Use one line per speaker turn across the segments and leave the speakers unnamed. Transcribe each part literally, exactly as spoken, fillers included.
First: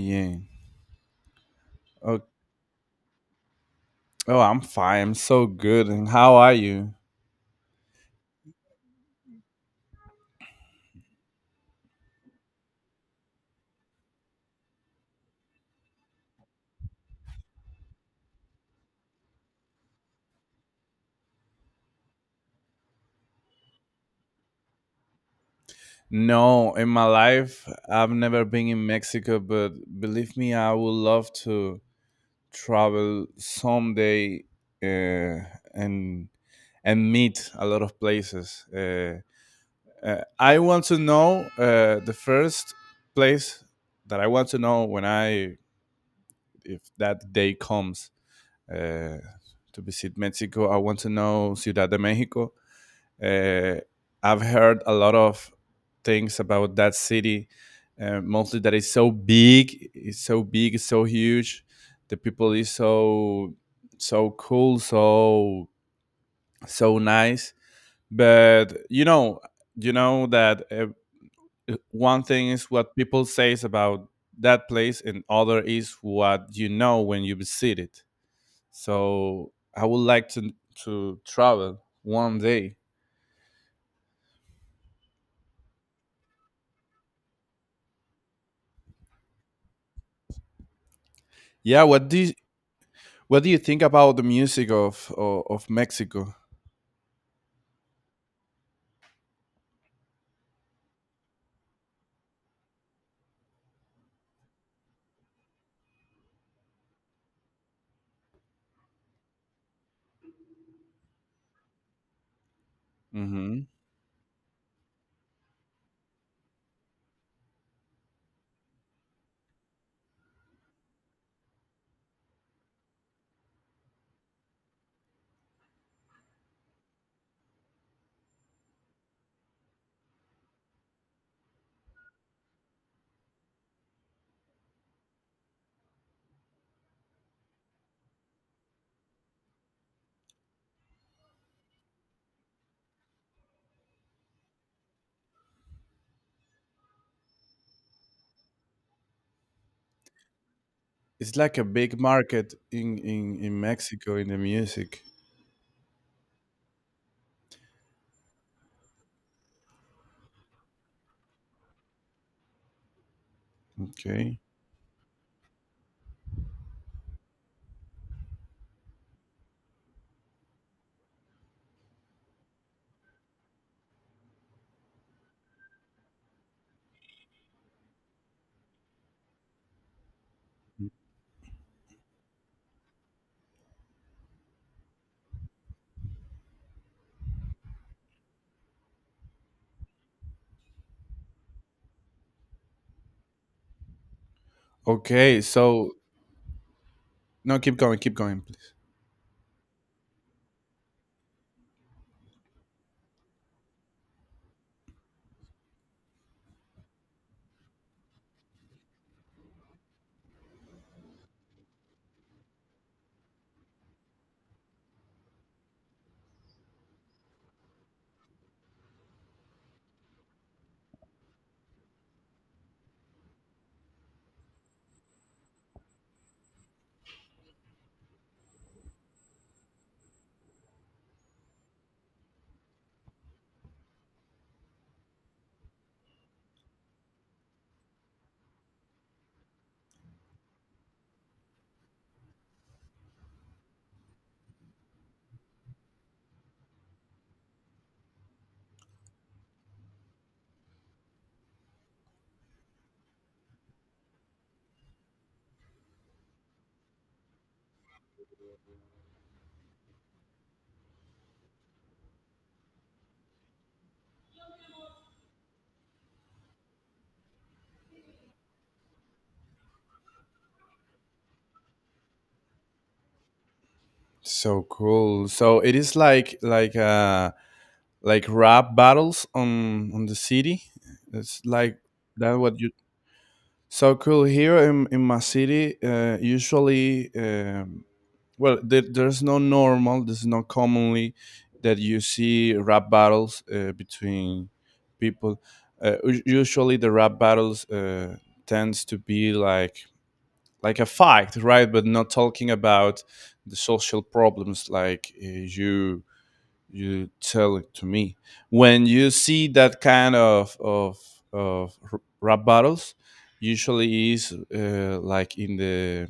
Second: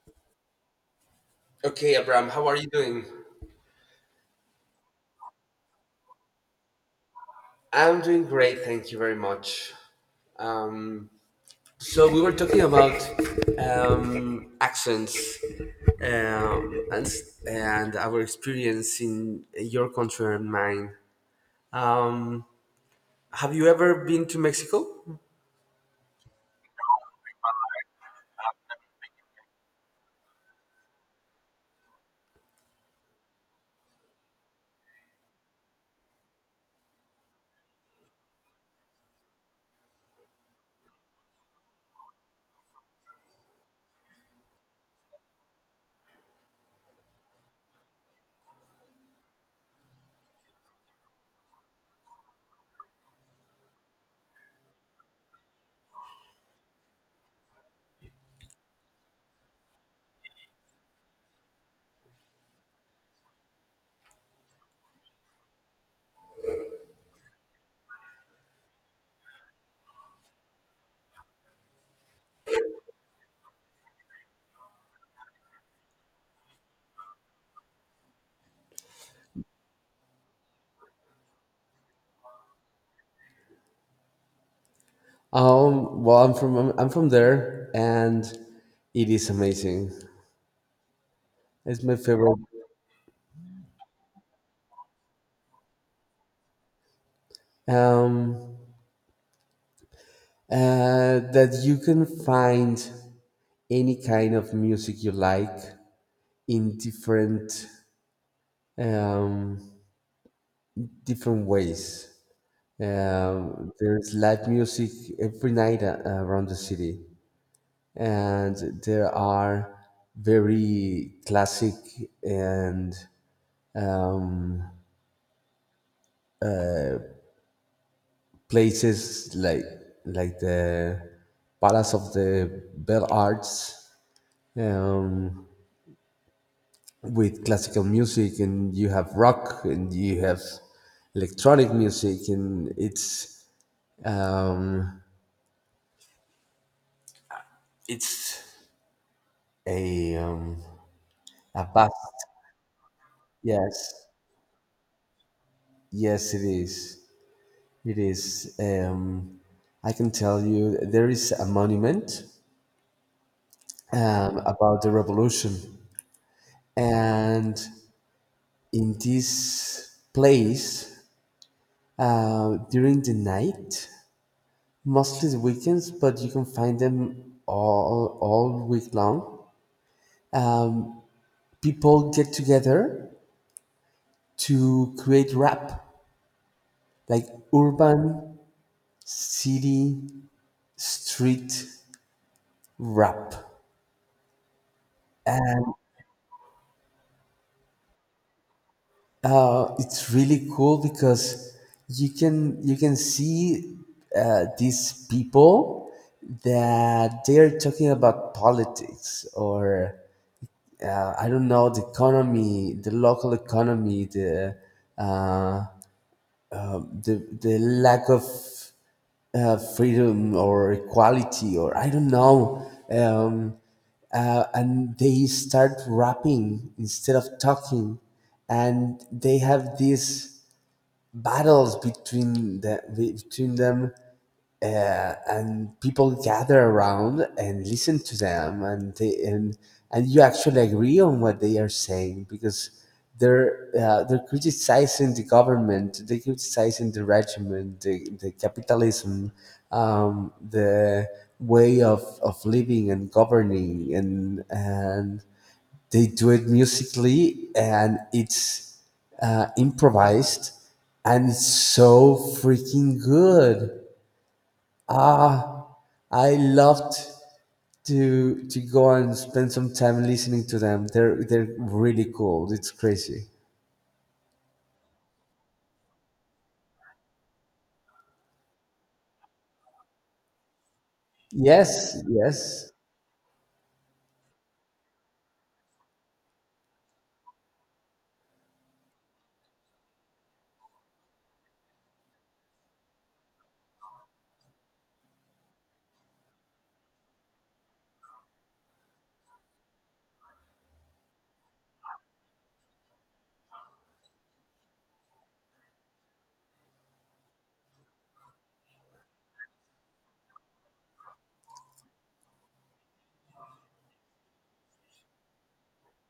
Yeah.
Okay,
Oh,
Abram, how are you doing?
oh, I'm fine. I'm so good. And how are you?
I'm doing great, thank you very much. Um, so we were talking about um, accents, um, and s- and our experience in your country and mine. Um, have you ever been to Mexico?
No, in my life, I've never been in Mexico, but believe me, I would love to travel someday, uh, and and meet a lot of places. Uh, uh, I want to know uh, the first place that I want to know when I, if that day comes, uh, to visit Mexico. I want to know Ciudad de Mexico. Uh, I've heard a lot of things about that city, uh, mostly that it's so big, it's so big, it's so huge. The people is so so cool, so so nice. But you know, you know that uh, one thing is what people says about that place, and other is what you know when you visit it. So I would like to to travel one day.
Um, well, I'm from I'm from there, and it is amazing. It's
Yeah,
my
what do
favorite.
what do you think about the music of of, of Mexico?
Um, uh, that you can find any kind of music you like, in different, um, different ways.
Hmm.
Um, there's live music every night a- around the city, and there are very classic and, um, places like like the Palace of the Bell Arts, um, with classical music, and you have rock, and you have electronic music, and it's um, It's a, um
It's like
a
a big
past.
market in, in in
Yes,
Mexico in the music.
yes, it is. It is, um, I can tell you there is a monument, um,
Okay.
about the revolution. And in this place, uh, during the night, mostly the weekends, but you can find them all all week long, um, people get together to create rap, like urban, city, street rap.
Okay. So no, keep going, keep going, please.
Uh, it's really cool, because you can you can see uh, these people that they're talking about politics, or uh, I don't know, the economy, the local economy, the, uh, the the lack of uh, freedom or equality, or I don't know. Um, uh, and they start rapping instead of talking, and they have these battles between the, between them, uh, and people gather around and listen to them and they, and and you actually agree on what they are saying, because they're uh, they're criticizing the government, they're criticizing the regime, the, the capitalism, um, the way of, of living and governing, and and they do it musically, and it's uh, improvised, and it's so freaking good. Ah, I loved to to go and spend some time listening to them. They're they're really cool. It's crazy.
So cool. So it is like like uh like rap battles on on the city. It's like
Yes,
that. What
yes,
you So cool here in in my city. Uh, usually, um, well there, there's no normal there's no commonly that you see rap battles uh, between people. Uh, u- usually the rap battles uh, tends to be like like a fight, right, but not talking about the social problems like, uh, you you tell it to me. When you see that kind of of, of r- rap battles, usually is uh, like in the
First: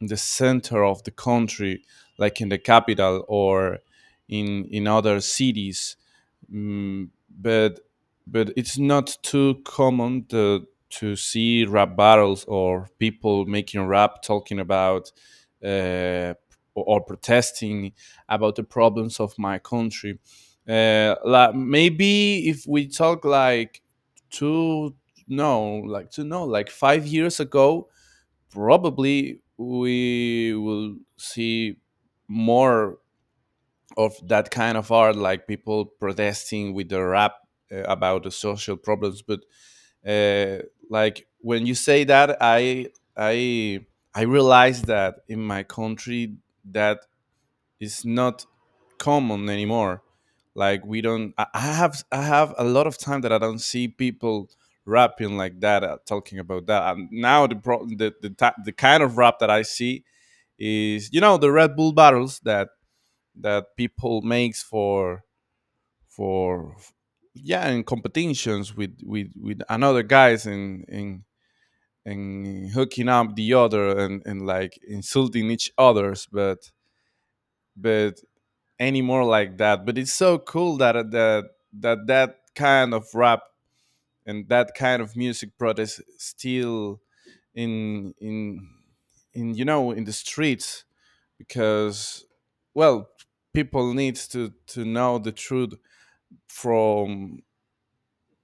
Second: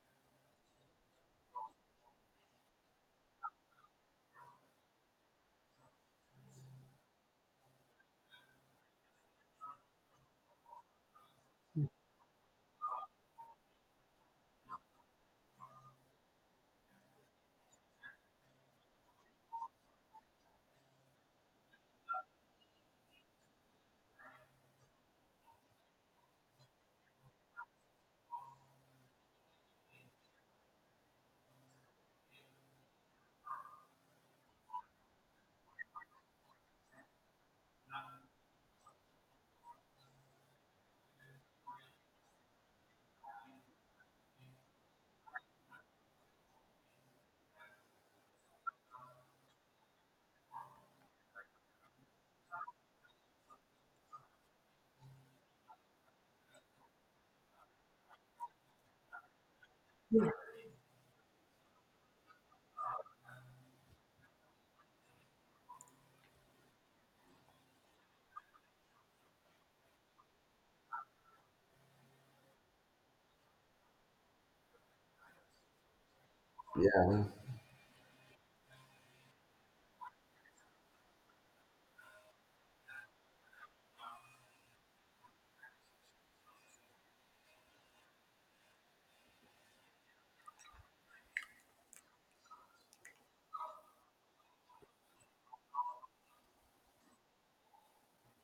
in the center of the country, like in the capital or in in other cities. Mm, but but it's not too common to to see rap battles or people making rap talking about uh, or, or protesting about the problems of my country. Uh, like maybe if we talk like two no like to know like five years ago, probably we will see more of that kind of art, like people protesting with their rap uh, about the social problems. But uh, like when you say that, I I I realize that in my country that is not common anymore. Like we don't. I, I have I have a lot of time that I don't see people rapping like that, uh, talking about that. And now the pro- the the, ta- the kind of rap that I see is you know the Red Bull battles that that people makes for for yeah in competitions with with with another guys and and and hooking up the other and and like insulting each others but
yeah.
but any more like that. But it's so cool that that that that kind of rap and that kind of music protest still in in in you know in the streets because well people needs to to know the truth from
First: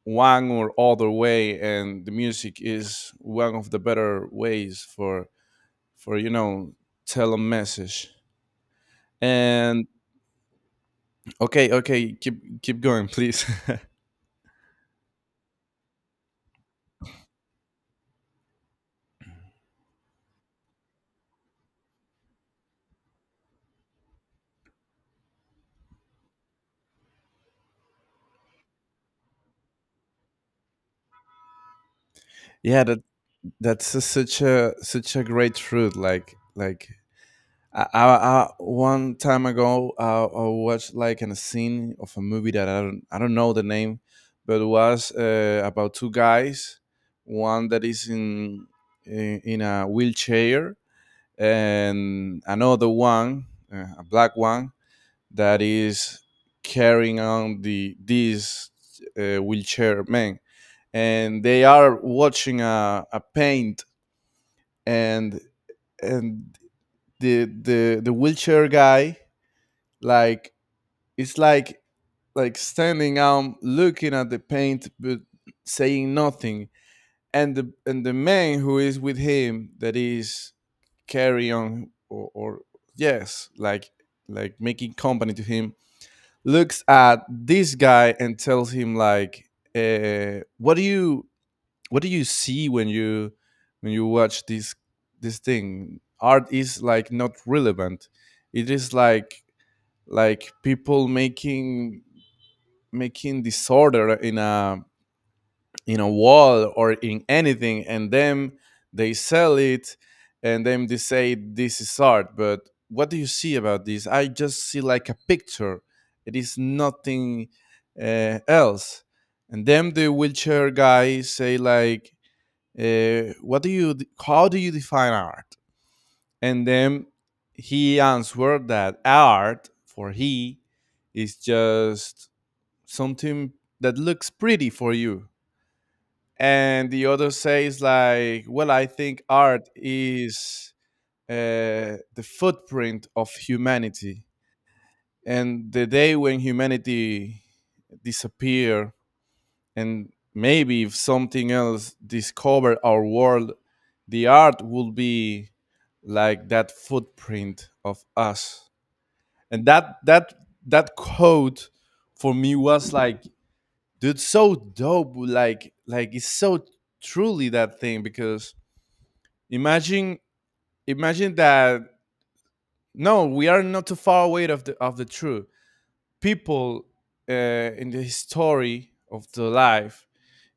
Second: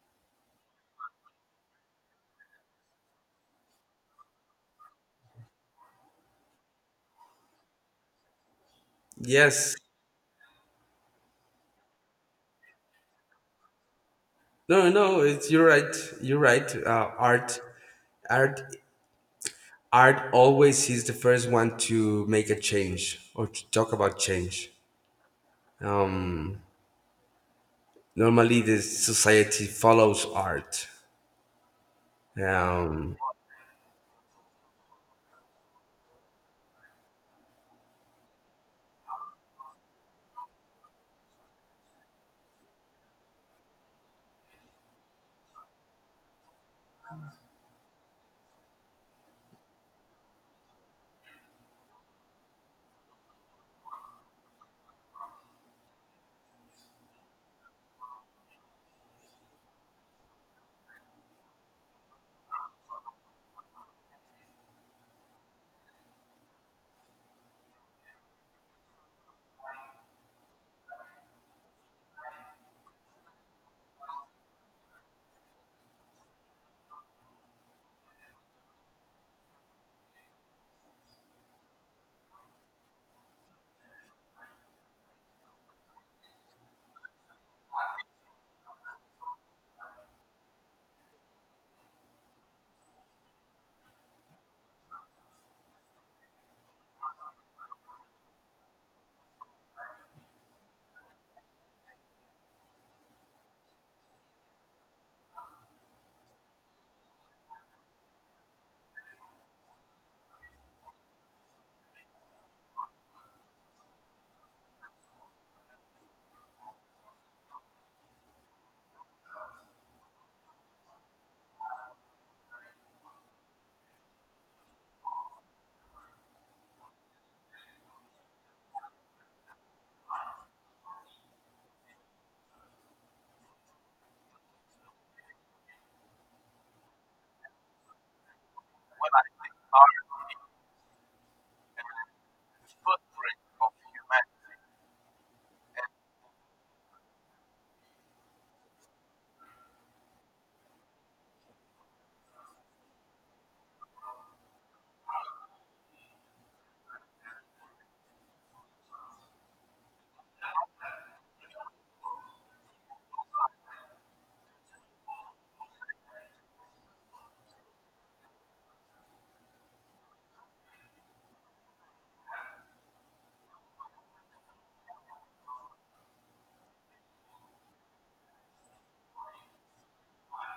one or other way, and the music is one of the better ways for for you know tell a message.
Yes.
And okay, okay, keep keep going, please.
No, no, it's, you're right. You're right. Uh, art, art, art always is the first one to make a change or to talk about change. Normally, the society follows art.
Yeah, that
Um,
that's a, such a such a great truth, like like I, I, I one time ago, I, I watched like an scene of a movie that I don't I don't know the name, but it was uh, about two guys, one that is in in, in a wheelchair, and another one, uh, a black one that is carrying on the this uh, wheelchair man, and they are watching a, a paint. and and the the the wheelchair guy like it's like like standing out, looking at the paint, but saying nothing. And the and the man who is with him that is carry on or, or yes, like like making company to him, looks at this guy and tells him like, uh, "What do you what do you see when you when you watch this this thing? Art is like not relevant. It is like like people making making disorder in a in a wall or in anything, and then they sell it, and then they say this is art. But what do you see about this? I just see like a picture. It is nothing, uh, else." And then the wheelchair guy say like, uh, "What do you how do you define art?" And then he answered that art for he is just something that looks pretty for you. And the other says like, well, I think art is uh, the footprint of humanity. And the day when humanity disappear, and maybe if something else discovered our world, the art will be like that footprint of us. And that that that quote for me was like, dude, so dope, like like it's so truly that thing because imagine, imagine that no, we are not too far away of the of the truth. People uh, in the history of the life,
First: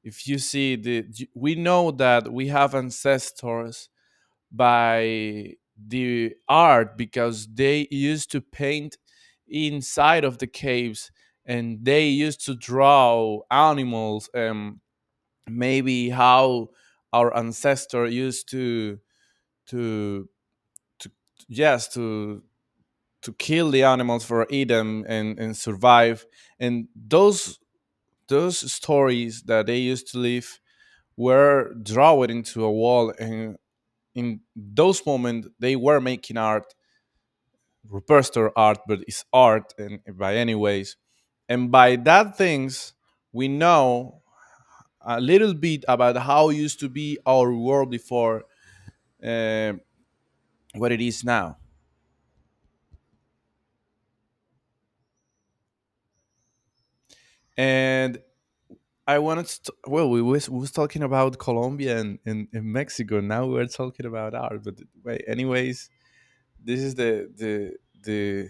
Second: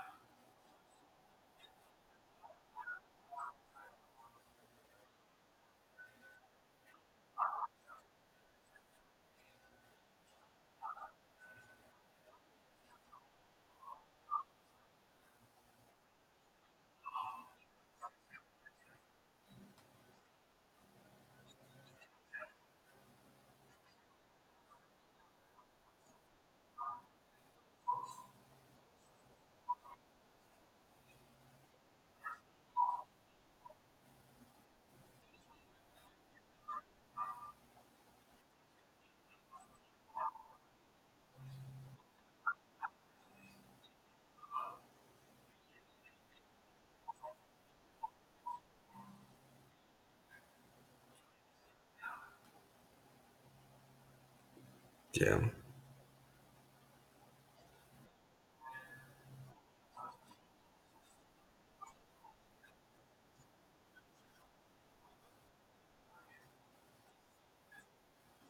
if you see the we know that we have ancestors by the art because they used to paint inside of the caves, and they used to draw animals. Um, maybe how our ancestor used to to to yes to to kill the animals for eat them and and survive. And those those stories that they used to live were drawn into a wall, and in those moments they were making art. Rupester art, but it's art in, by any ways. And by that things, we know a little bit about how it used to be our world before uh, what it is now.
yeah.
And I wanted to, well, we was, we was talking about Colombia and, and, and Mexico. Now we're talking about art. But wait, anyways, this is the the the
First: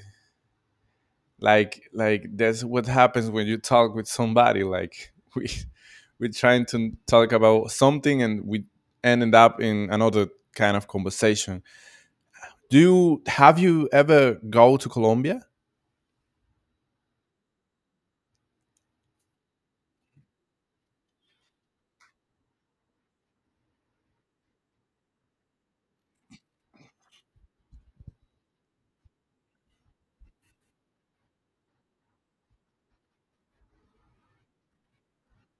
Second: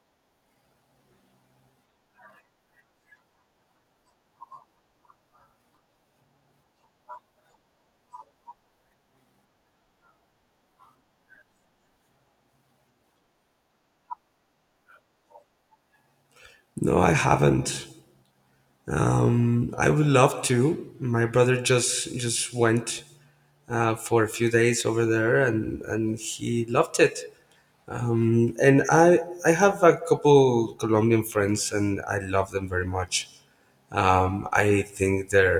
like like that's what happens when you talk with somebody like we we're trying to talk about something, and we ended up in another kind of conversation. Do you have you ever go to Colombia?
No, I haven't. Um, I would love to. My brother just just went uh, for a few days over there, and and he loved it. And I I have a couple Colombian friends, and I love them very much. Um, I think their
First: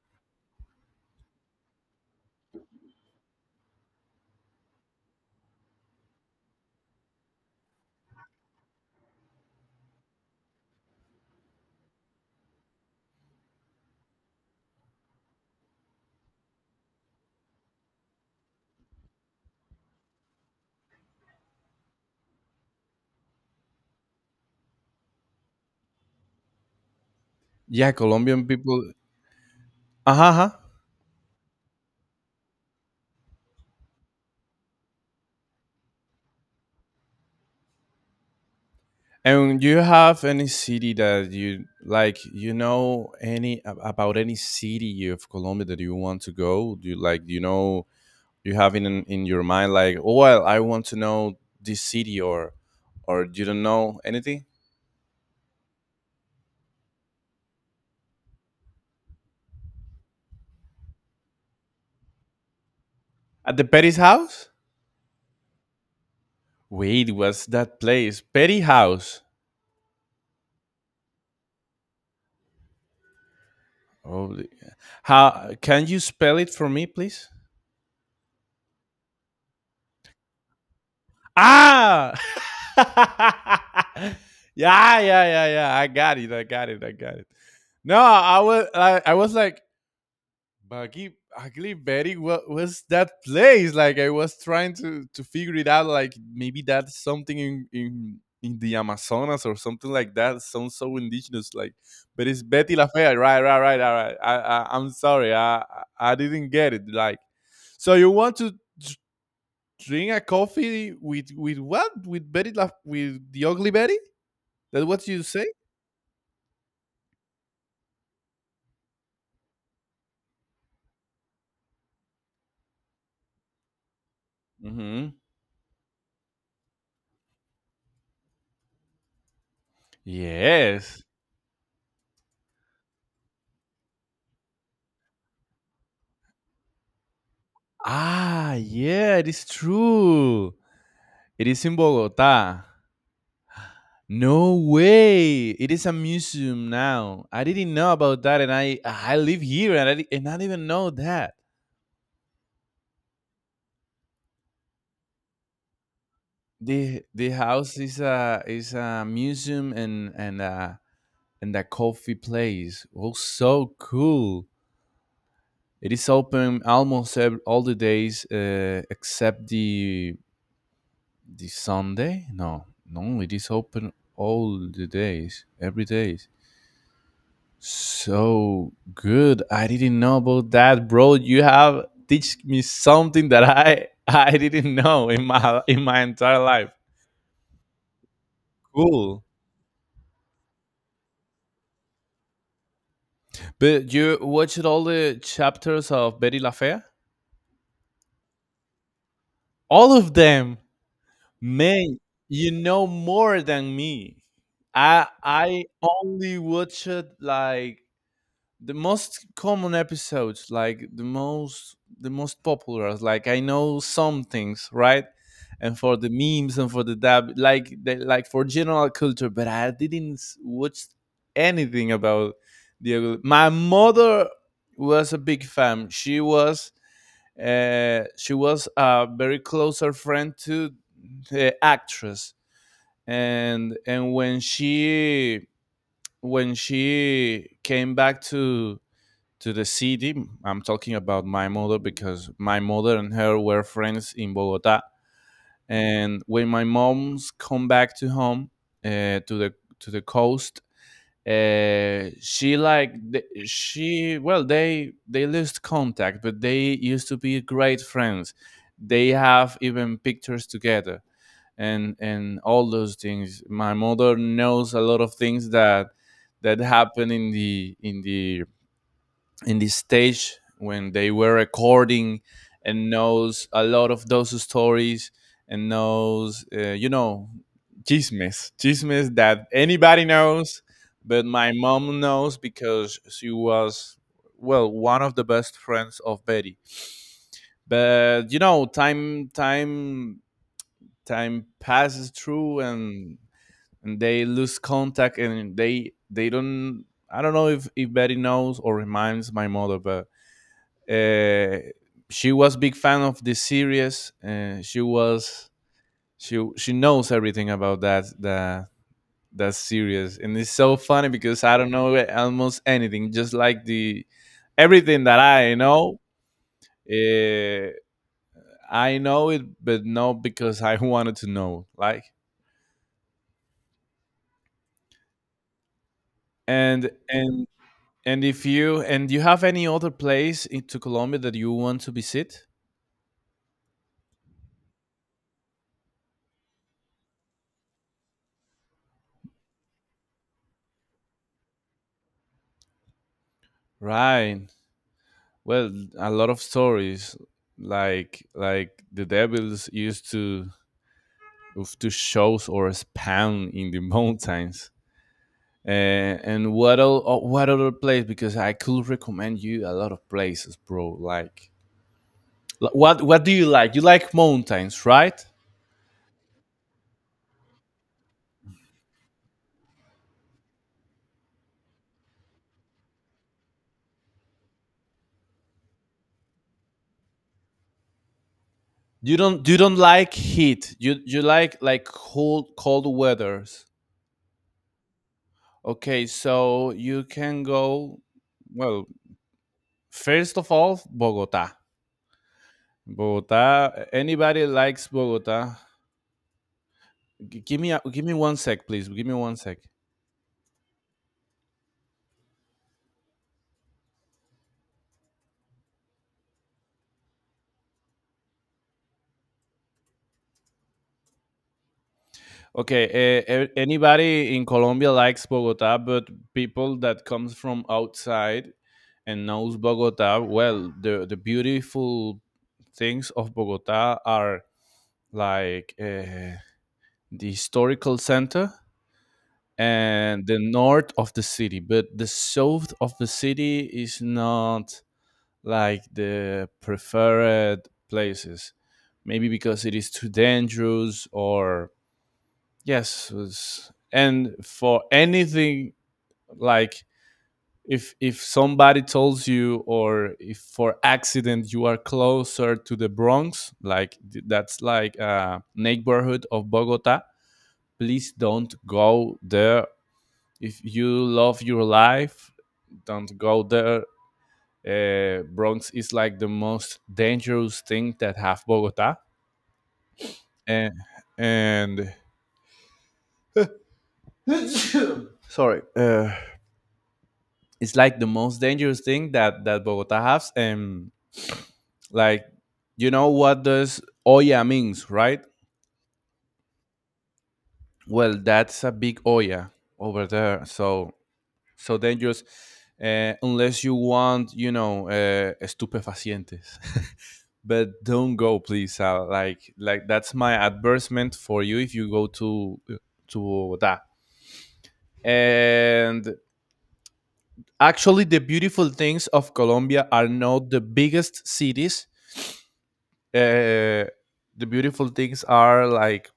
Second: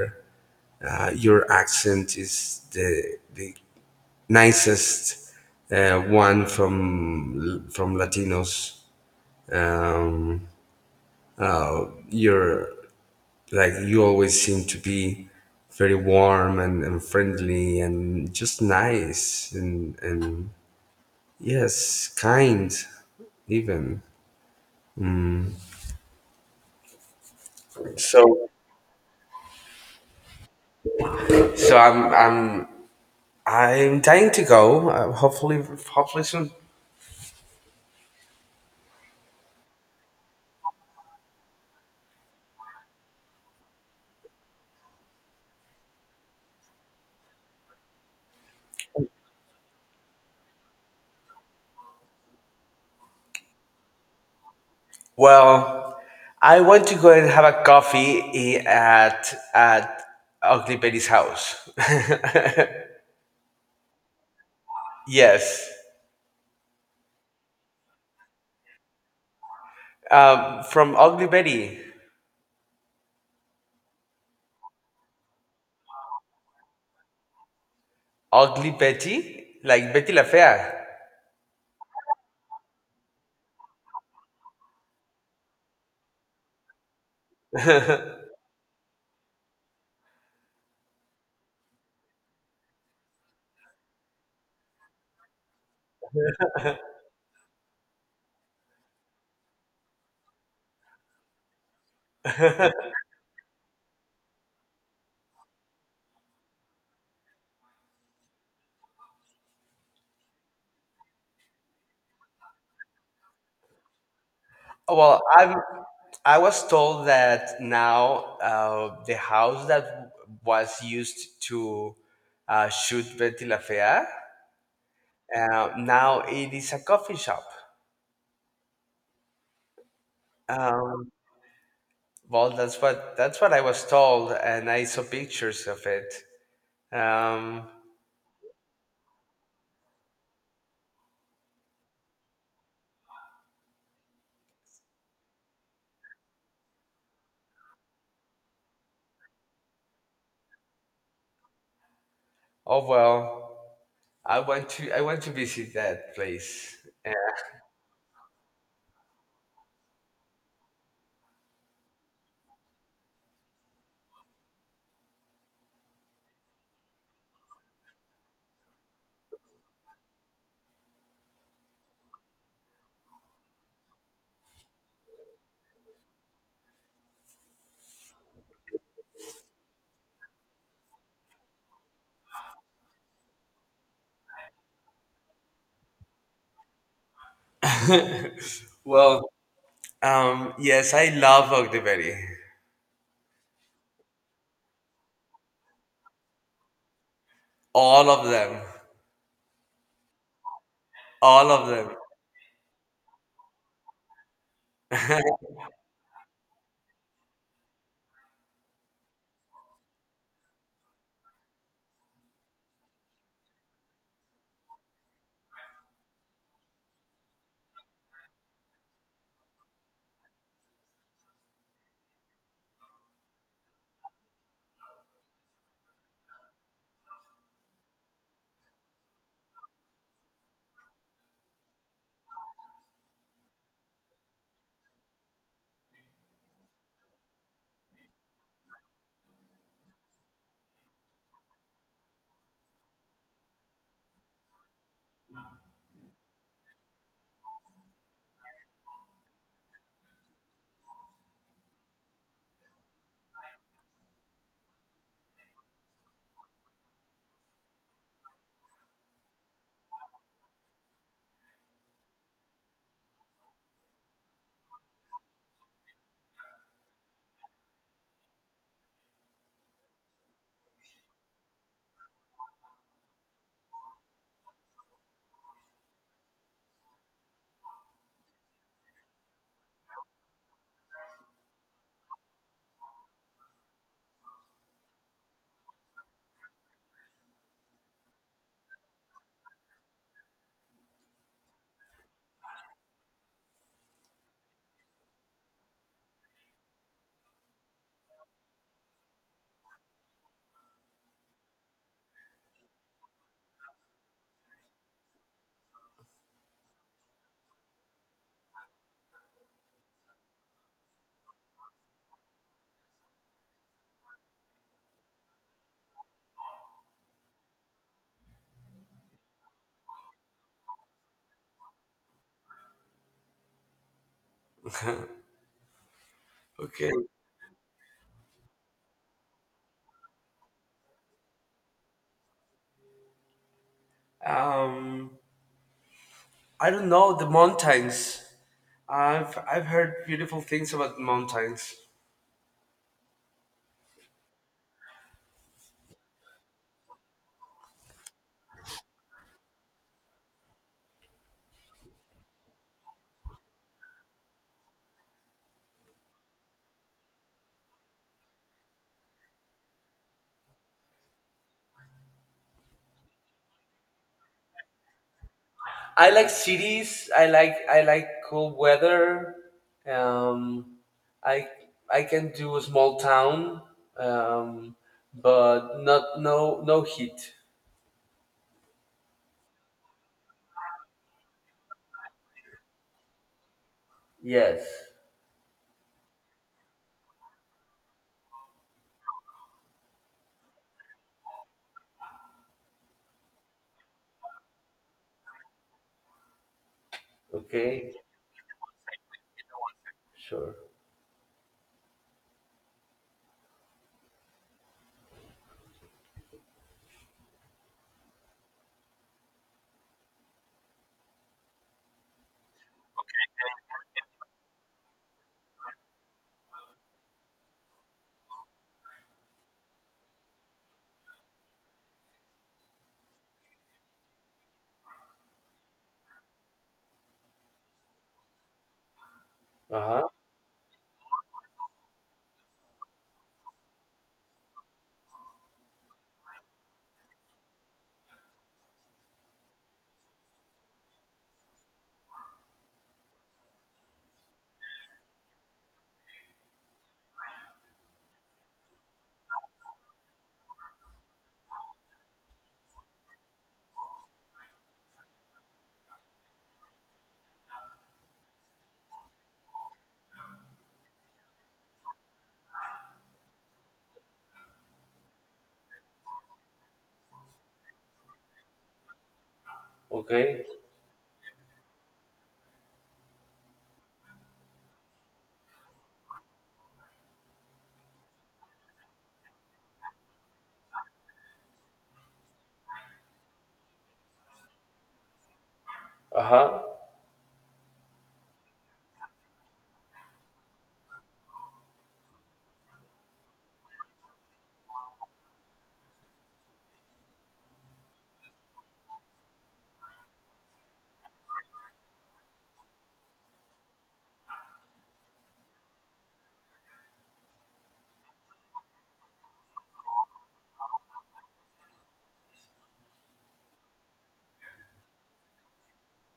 uh, your accent is the the nicest uh, one from from Latinos. Um, uh, your, like, you always seem to be very warm, and, and friendly, and just nice, and and yes, kind, even.
Yeah, Colombian
So
people. Uh-huh, uh-huh.
so i'm i'm i'm dying to go, uh, hopefully hopefully soon.
And do you have any city that you like you know any ab- about any city of Colombia that you want to go? Do you like do you know you have in in your mind like, oh, well, I want to know this city or or you don't know anything?
Well, I want to go and have a coffee i- at at Ugly Betty's house.
At the Petty's house?
Yes.
Wait, what's that place? Petty house?
Um, from Ugly Betty.
Oh the- how can you spell it for me, please?
Ugly Betty, like Betty La Fea.
Ah. Yeah, yeah, yeah, yeah, I got it, I got it, I got it. No, i was I, I was like Baggy Ugly Betty, what was that place? Like I was trying to to figure it out. Like maybe that's something in in in the Amazonas or something like that. Sounds so indigenous. Like, but it's Betty La Fea. Right, right, right, all right. I, I I'm sorry. I I I didn't get it. Like, so you want to dr- drink a coffee with with what? With Betty La with the Ugly Betty? That's what
Well,
you say?
I I was told that now, uh, the house that was used to uh, shoot Betty La Fea,
Mm-hmm.
uh, now it is a coffee shop.
Yes.
Um, well, that's what that's what I was told, and I saw pictures of it. Um,
Ah, yeah, it is true. It is in Bogota. No way! It is a museum now. I didn't know about that, and I I live here, and I di- and I didn't know that
oh well, I want to I want to visit that place.
the the house is a is a museum and and uh and a coffee place. Oh, so cool! It is open almost ev- all the days uh, except the the Sunday. No, no, it is open all the days, every day. So good. I didn't know about that, bro. You have teach me something that I I didn't know in my in my entire life.
And
Cool.
well, um, yes, I love Ogdeberry.
But you watched all the chapters of Betty La Fea?
All of them,
All of them.
all of
Man, you know more than me. I
them.
I only watched like the most common episodes, like the most the most popular, like I know some things, right, and for the memes and for the dab, like the, like for general culture, but i didn't s- watch anything about the my mother was a big fan. She was uh, she was a very closer friend to the actress. and and when she when she came back to to the city. I'm talking about my mother because my mother and her were friends in Bogota. And when my mom's come back to home, uh, to the to the coast, uh, she like th- she well they they lost contact, but they used to be great friends. They have even pictures together and and all those things. My mother knows a lot of things that that happen in the in the in this stage when they were recording, and knows a lot of those stories, and knows uh, you know, chismes, chismes that anybody knows, but my mom knows because she was well one of the best friends of Betty. But you know, time time time passes through, and and they lose contact, and they they don't I don't know if if Betty knows or reminds my mother. But uh, she was a big fan of the series. Uh, she was she she knows everything about that that that series, and it's so funny because I don't know almost anything. Just like the everything that I know, uh, I know it, but not because I wanted to know. Like and
Okay.
and and if you and you have any other place into Colombia that you want to visit?
Um, I don't know the mountains. I've I've heard beautiful things about mountains.
Right. Well, a lot of stories like like the devils used to of- to shows or spawn in the mountains. Uh, and what o- o- what other place? Because I could recommend you a lot of places, bro. Like l- what what do you like? You like mountains, right?
I like cities. I like I like cool weather. Um, I I can do a small town, um, but not, no, no heat.
You don't you don't like heat. You you like like cold cold weathers.
Yes.
Okay, so you can go well, first of all, Bogota. Bogota. Anybody likes Bogota? G- Give me a,
Okay.
give me one sec, please. Give me one sec.
Sure.
Okay, uh, anybody in Colombia likes Bogota, but people that comes from outside and knows Bogota, well, the the beautiful things of Bogota are like uh, the historical center
Uh huh.
and the north of the city, but the south of the city is not like the preferred places maybe because it is too dangerous or yes was- and for anything like if if somebody tells you or if for accident you are closer to the Bronx, like th- that's like a neighborhood of Bogota. Please don't go there. If you love your life, don't go there. Uh, Bronx is like the most dangerous thing that have Bogota,
Okay.
and and sorry, uh, it's like the most dangerous thing that that Bogota has. And like, you know what does olla means, right?
Uh huh.
Well, that's a big olla over there. So So dangerous, uh, unless you want, you know, uh, estupefacientes. But don't go, please. Uh, like, like that's my advertisement for you if you go to to that. And actually, the beautiful things of Colombia are not the biggest cities. Uh, the beautiful things are like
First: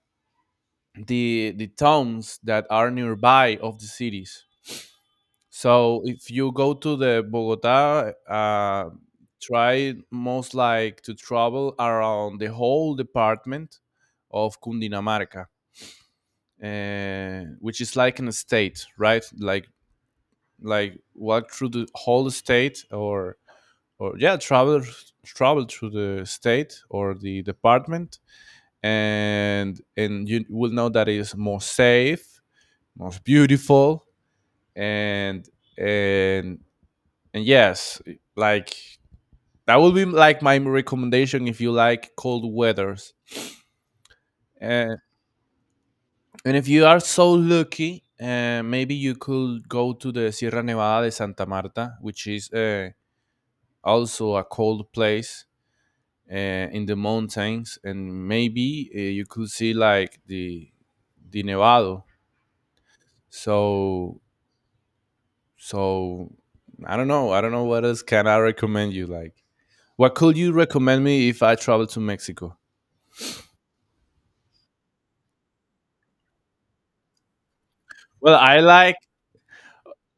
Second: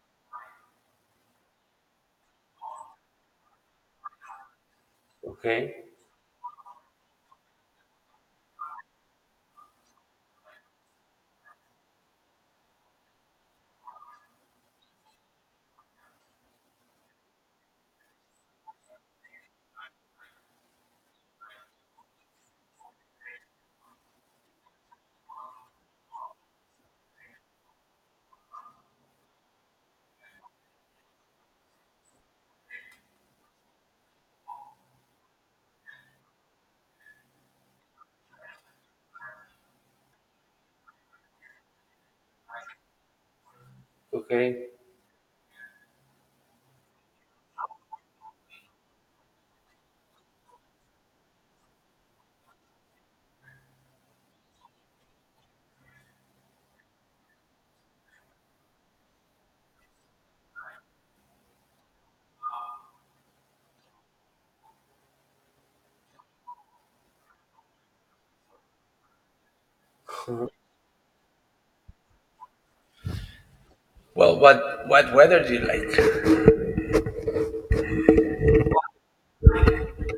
the the towns that are nearby of the cities.
Okay.
So if you go to the Bogota, uh, try most like to travel around the whole department of Cundinamarca, uh, which is like an estate, right? Like like walk through the whole state, or or yeah, travel travel through the state or the department, and and you will know that it is more safe, most beautiful, and and And yes, like that would be like my recommendation if you like cold weathers.
Okay.
Uh, and if you are so lucky, uh, maybe you could go to the Sierra Nevada de Santa Marta, which is uh, also a cold place, uh, in the mountains, and maybe uh, you could see like the the Nevado. So so I don't know. I don't know what else can I recommend you. Like, what could you recommend me if I travel to Mexico?
Well, what what weather do you like?
Well, I like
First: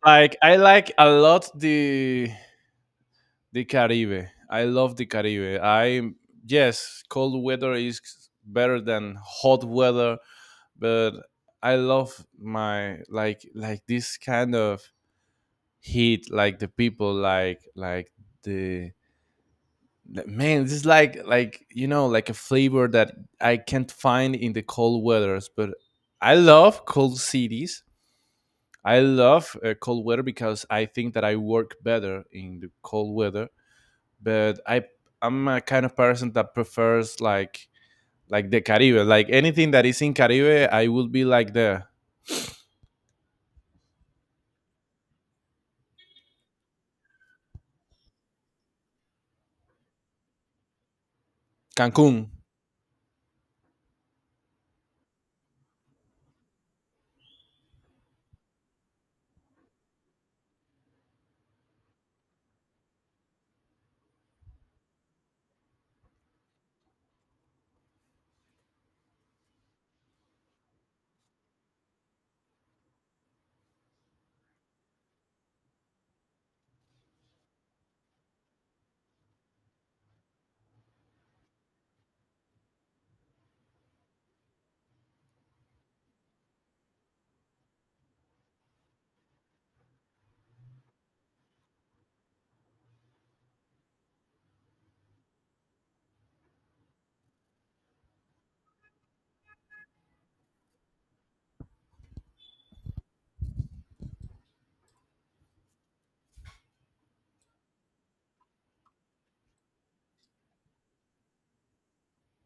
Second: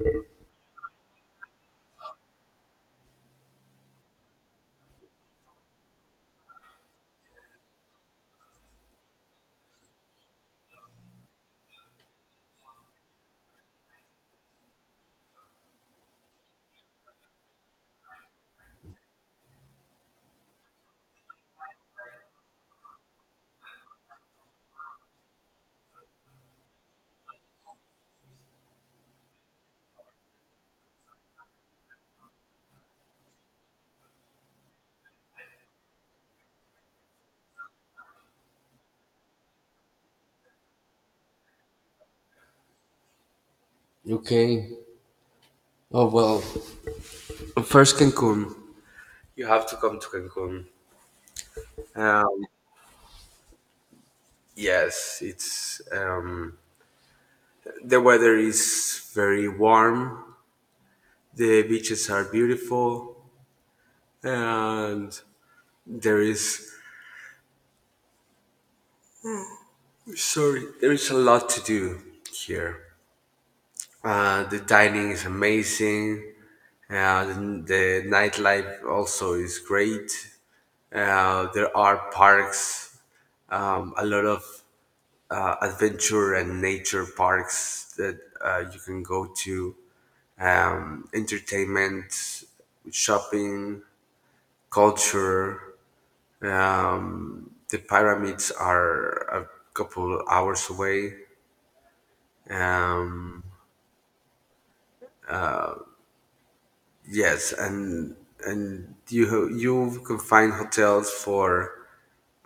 Like I like a lot the the Caribe. I love the Caribe. I yes, cold weather is better than hot weather, but I love my like like this kind of heat, like the people, like like the the- man. This is like like you know like a flavor that I can't find in the cold weathers, but I love cold cities. I love uh, cold weather because I think that I work better in the cold weather. But I I'm a kind of person that prefers like like the Caribe, like anything that is in Caribe, I would be like there.
Okay. Oh well, first, Cancun. You have to come to Cancun.
Cancun.
Um, yes, it's, um, the weather is very warm. The beaches are beautiful, and there is, sorry, there is a lot to do here. Uh, the dining is amazing. Uh, the, the nightlife also is great. Uh, there are parks, um, a lot of uh, adventure and nature parks that uh, you can go to, um, entertainment, shopping, culture. Um, the pyramids are a couple hours away. Um, Yes, and and you ho- you can find hotels for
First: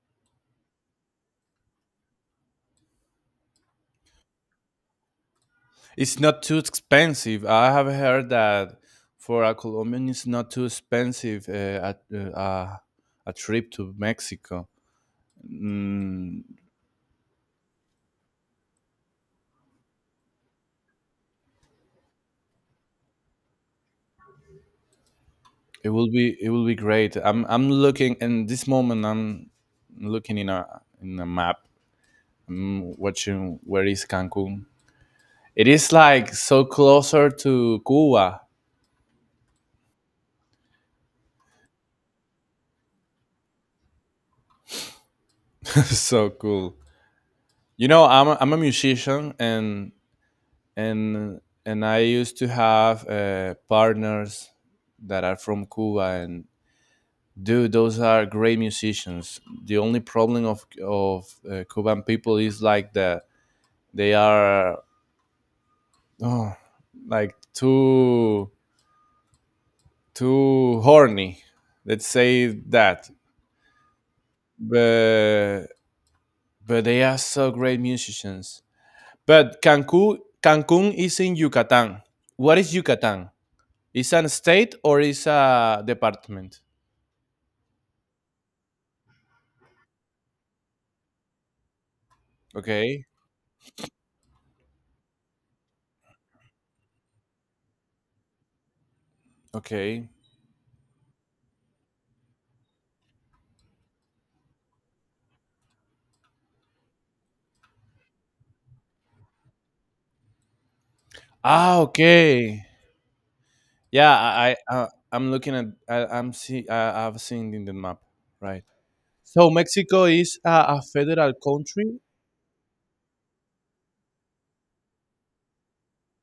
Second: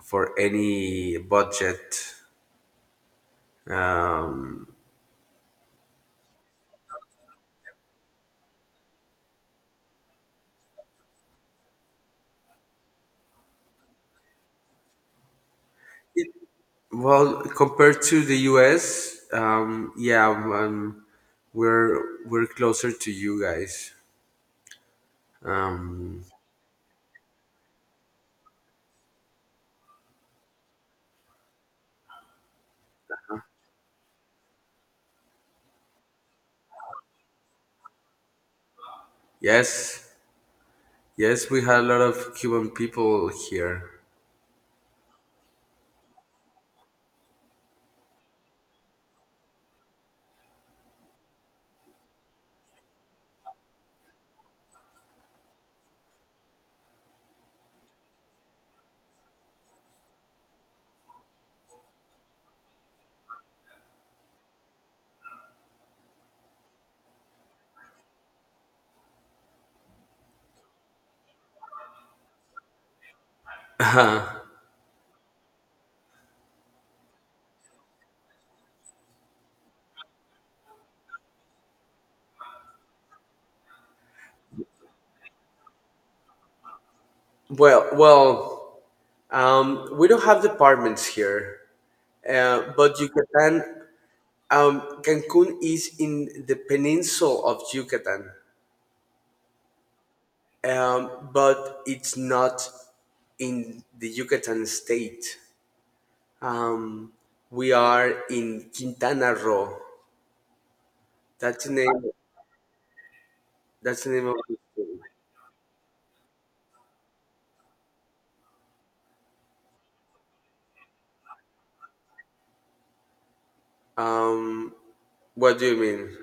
for any budget.
It's not too expensive. I have heard that for a Colombian, it's not too expensive uh, a, a a trip to Mexico. Mm,
Well, compared to the U S, um, yeah, um, we're we're closer to you guys.
it will
Um,
be it will be great. I'm I'm looking in this moment. I'm looking in a in a map. I'm watching where is Cancun. It is like so closer to Cuba.
yes, yes, we had a lot of Cuban people here.
So cool. You know, I'm a, I'm a musician and and and I used to have uh, partners that are from Cuba and dude, those are great musicians. The only problem of of uh, Cuban people is like that they are oh, like too too horny. Let's say that. But But they are so great musicians. But Cancun, Cancun is in Yucatan. What is Yucatan? Is an state or is a department?
Well, well, um, we don't have departments here, uh, but
Okay.
Yucatan, um, Cancun is in the peninsula of Yucatan,
Okay.
um, but it's not in the Yucatan state. Um, we are in Quintana Roo. That's the
Ah,
name.
okay.
That's the
Yeah,
name of the
I, I uh,
state.
I'm looking at I, I'm see I, I've seen in the map, right? So Mexico is a, a federal country.
Um, what do you mean?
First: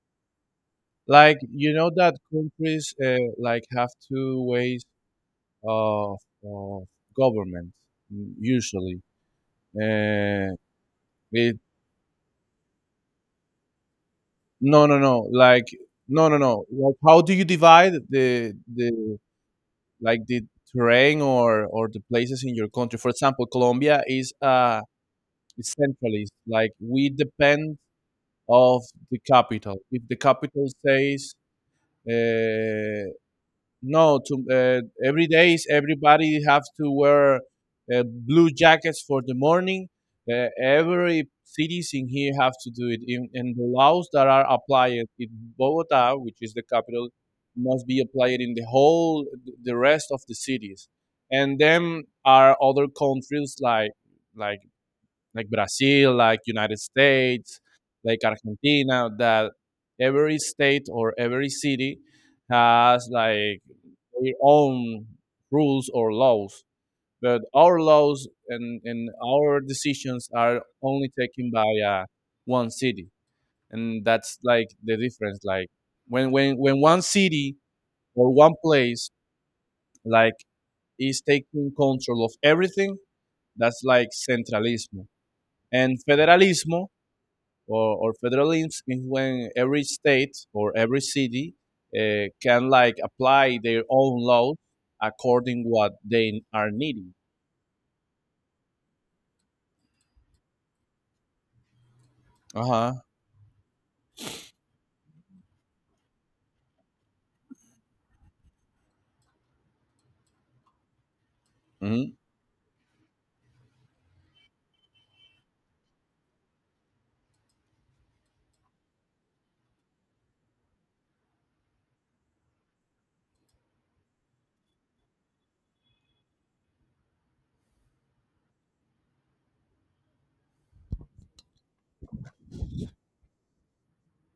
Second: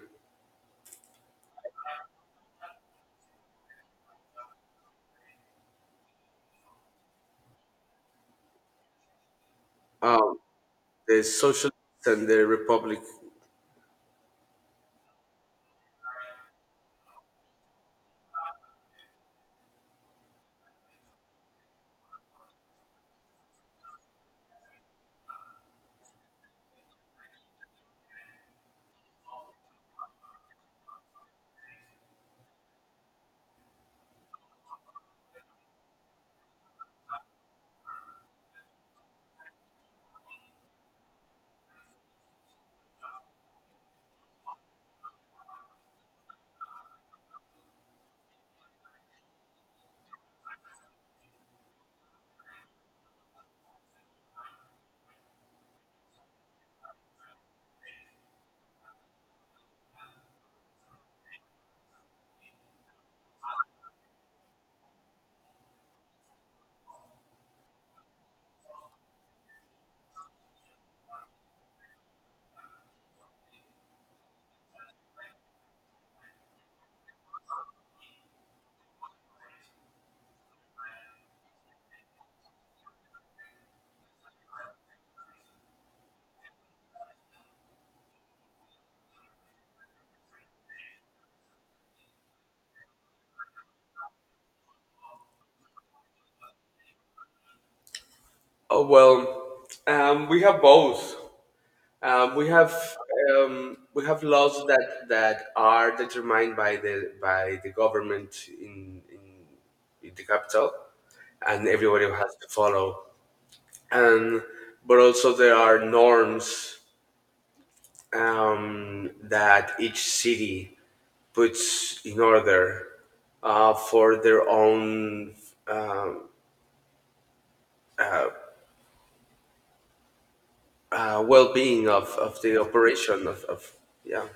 Like you know that countries uh, like have two ways of, of government, mm, usually.
Um,
Uh,
the
it
Socialists and the Republic.
no, no, no. Like no, no, no. Like how do you divide the the like the terrain or or the places in your country? For example, Colombia is uh is centralist. Like we depend of the capital. If the capital says uh, no, to uh, every days everybody have to wear uh, blue jackets for the morning. Uh, every cities in here have to do it, in, and the laws that are applied in Bogota, which is the capital, must be applied in the whole the rest of the cities. And then are other countries like like like Brazil, like United States, like Argentina, that every state or every city has like their own rules or laws. But our laws and, and our decisions are only taken by uh, one city, and that's like the difference. Like when when when one city or one place like is taking control of everything, that's like centralismo. And federalismo or, or federalism is when every state or every city uh, can like apply their own laws according what they are needing.
Oh well, um, we have both. Um, we
Uh
have,
huh.
um, we have laws that that are determined by the by the government in in, in the capital, and
Mm-hmm.
everybody has to follow. And but also there are norms, um, that each city puts in order uh, for their own, uh, uh, well-being of, of the operation of, of yeah.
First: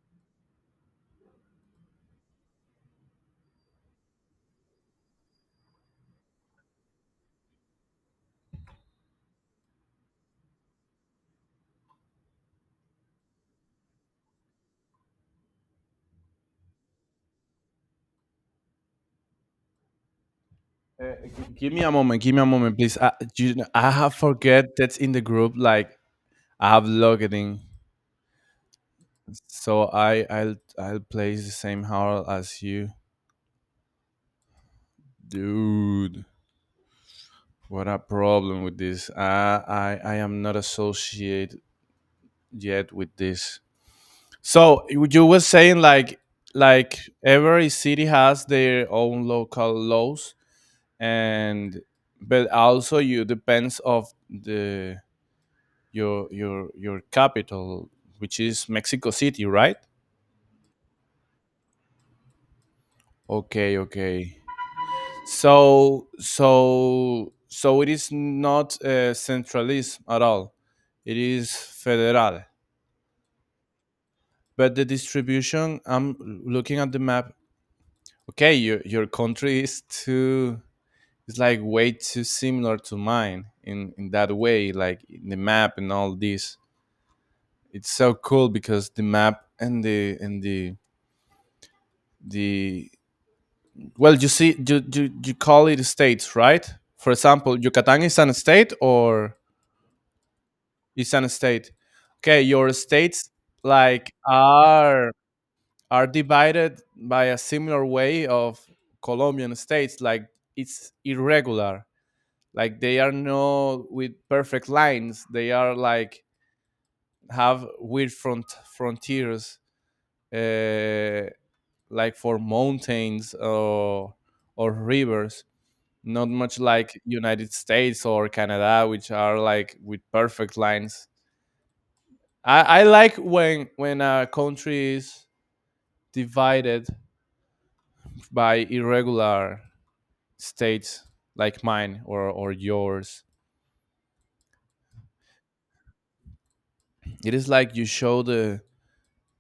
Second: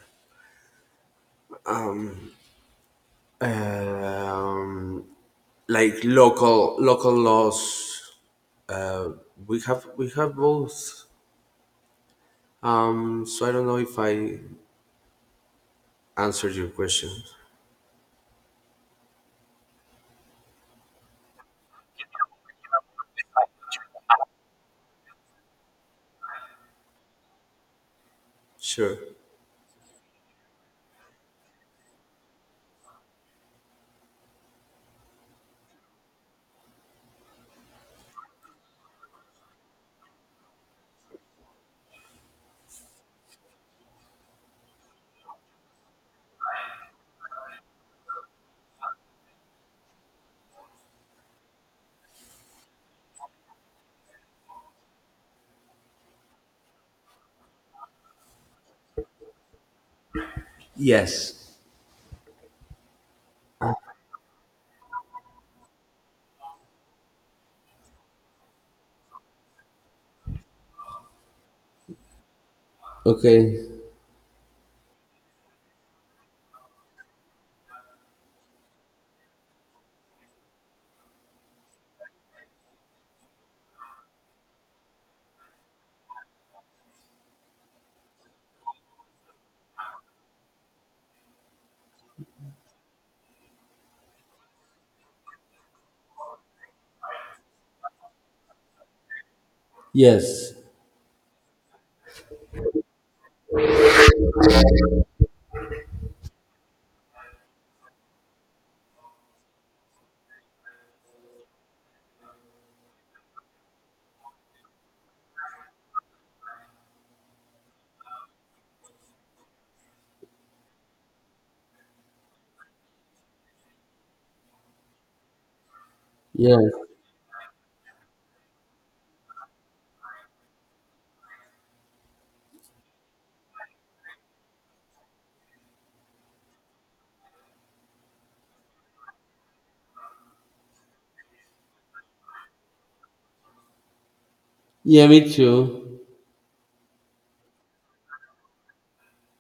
Um, like local local laws, uh, we have we have both. Um, so i don't know if I answered your question.
Uh, give me a moment. Give me a moment, please. I, you, I have forget that's in the group. Like I have logged in,
Sure.
so I I'll I'll place the same howl as you, dude. What a problem with this. I I I am not associated yet with this. So you you were saying like like every city has their own local laws and but also you depends of the your your your capital which is Mexico City, right?
Yes.
Okay, okay. So so so it is not uh, centralist at all. It is federal.
Okay.
But the distribution, I'm looking at the map. Okay, your your country is too it's like way too similar to mine in in that way, like the map and all this. It's so cool because the map and the and the the well, you see you you, you call it states, right? For example, Yucatan is an state or
Yes.
is an state. Okay, your states like are are divided by a similar way of Colombian states. Like it's irregular, like they are not with perfect lines. They are like have weird front frontiers, uh, like for mountains or or rivers, not much like United States or Canada which are like with perfect lines. i, I like when when a country is divided by irregular states like mine or or yours.
Yeah, me too.
It is like you show the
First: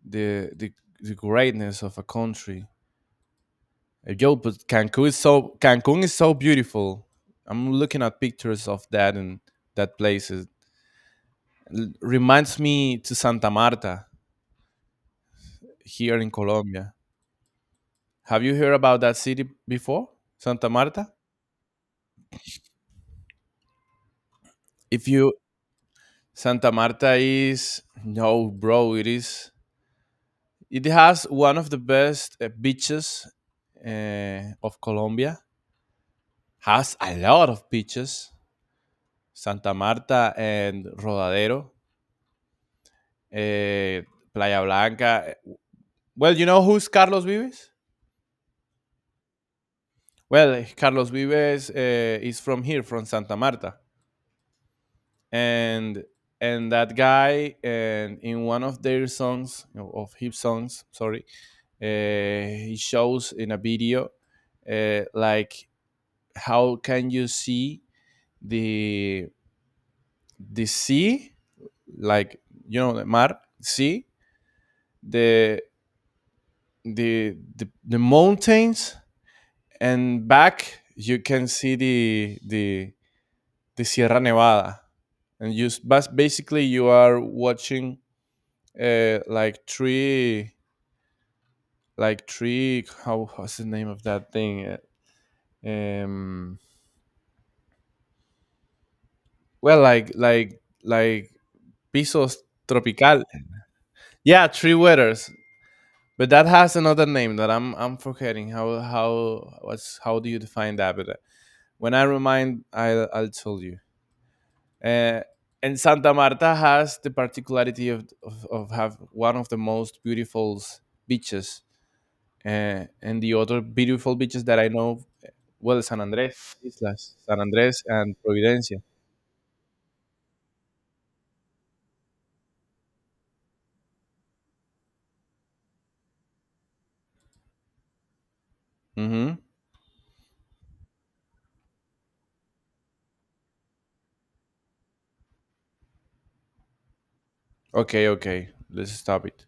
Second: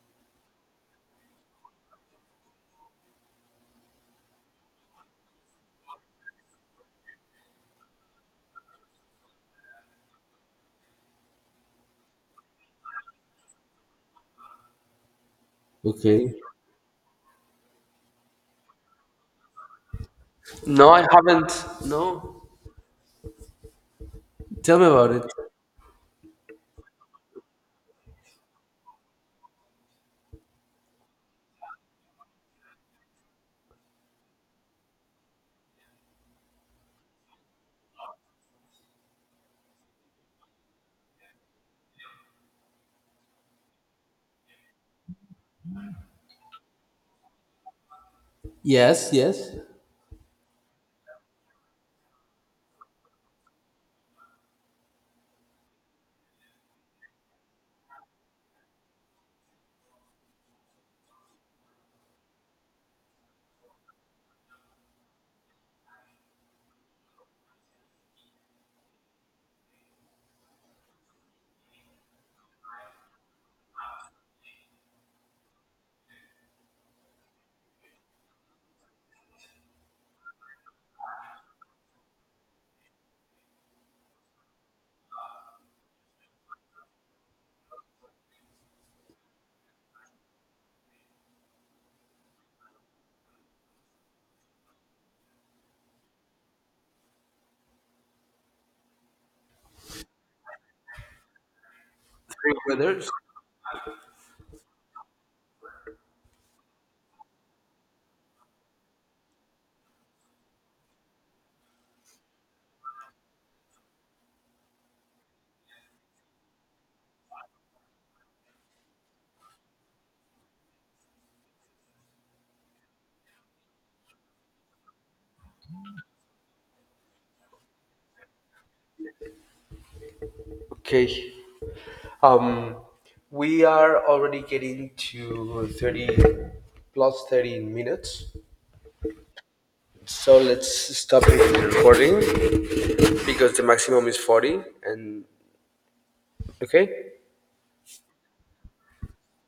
the the the greatness of a country. Uh, Yo, but Cancun is so Cancun is so beautiful. I'm looking at pictures of that and that place. It l- reminds me to Santa Marta here in
Okay.
Colombia. Have you heard about that city before? Santa
No, I
Marta?
haven't. No, tell me
If
about it.
you Santa Marta is no, bro, it is it has one of the best uh, beaches uh, of Colombia. Has a lot of beaches, Santa Marta and Rodadero, eh, Playa Blanca. Well, you know who's Carlos Vives?
Yes, yes.
Well, Carlos Vives uh, is from here, from Santa Marta, and and that guy, and in one of their songs, of his songs, sorry, uh, he shows in a video, uh, like how can you see the the sea, like you know, the mar, sea, the the the, the mountains and back you can see the the the Sierra Nevada, and you s- bas- basically you are watching uh, like three like three how what's the name of that thing? Uh, Um, well, like like like pisos
Three weathers.
tropical. Yeah, three weathers. But that has another name that I'm I'm forgetting. How how what's how do you define that? But uh, when I remind, I'll I'll tell you. Uh, and Santa Marta has the particularity of, of, of have one of the most beautiful beaches. Uh, and the other beautiful beaches that I know well, San Andres, Islas, San Andres, and Providencia.
Okay, um, we are already getting to thirty plus thirty minutes,
Hmm.
so let's stop the recording, because the maximum is forty. And okay.
Okay, okay, let's stop it.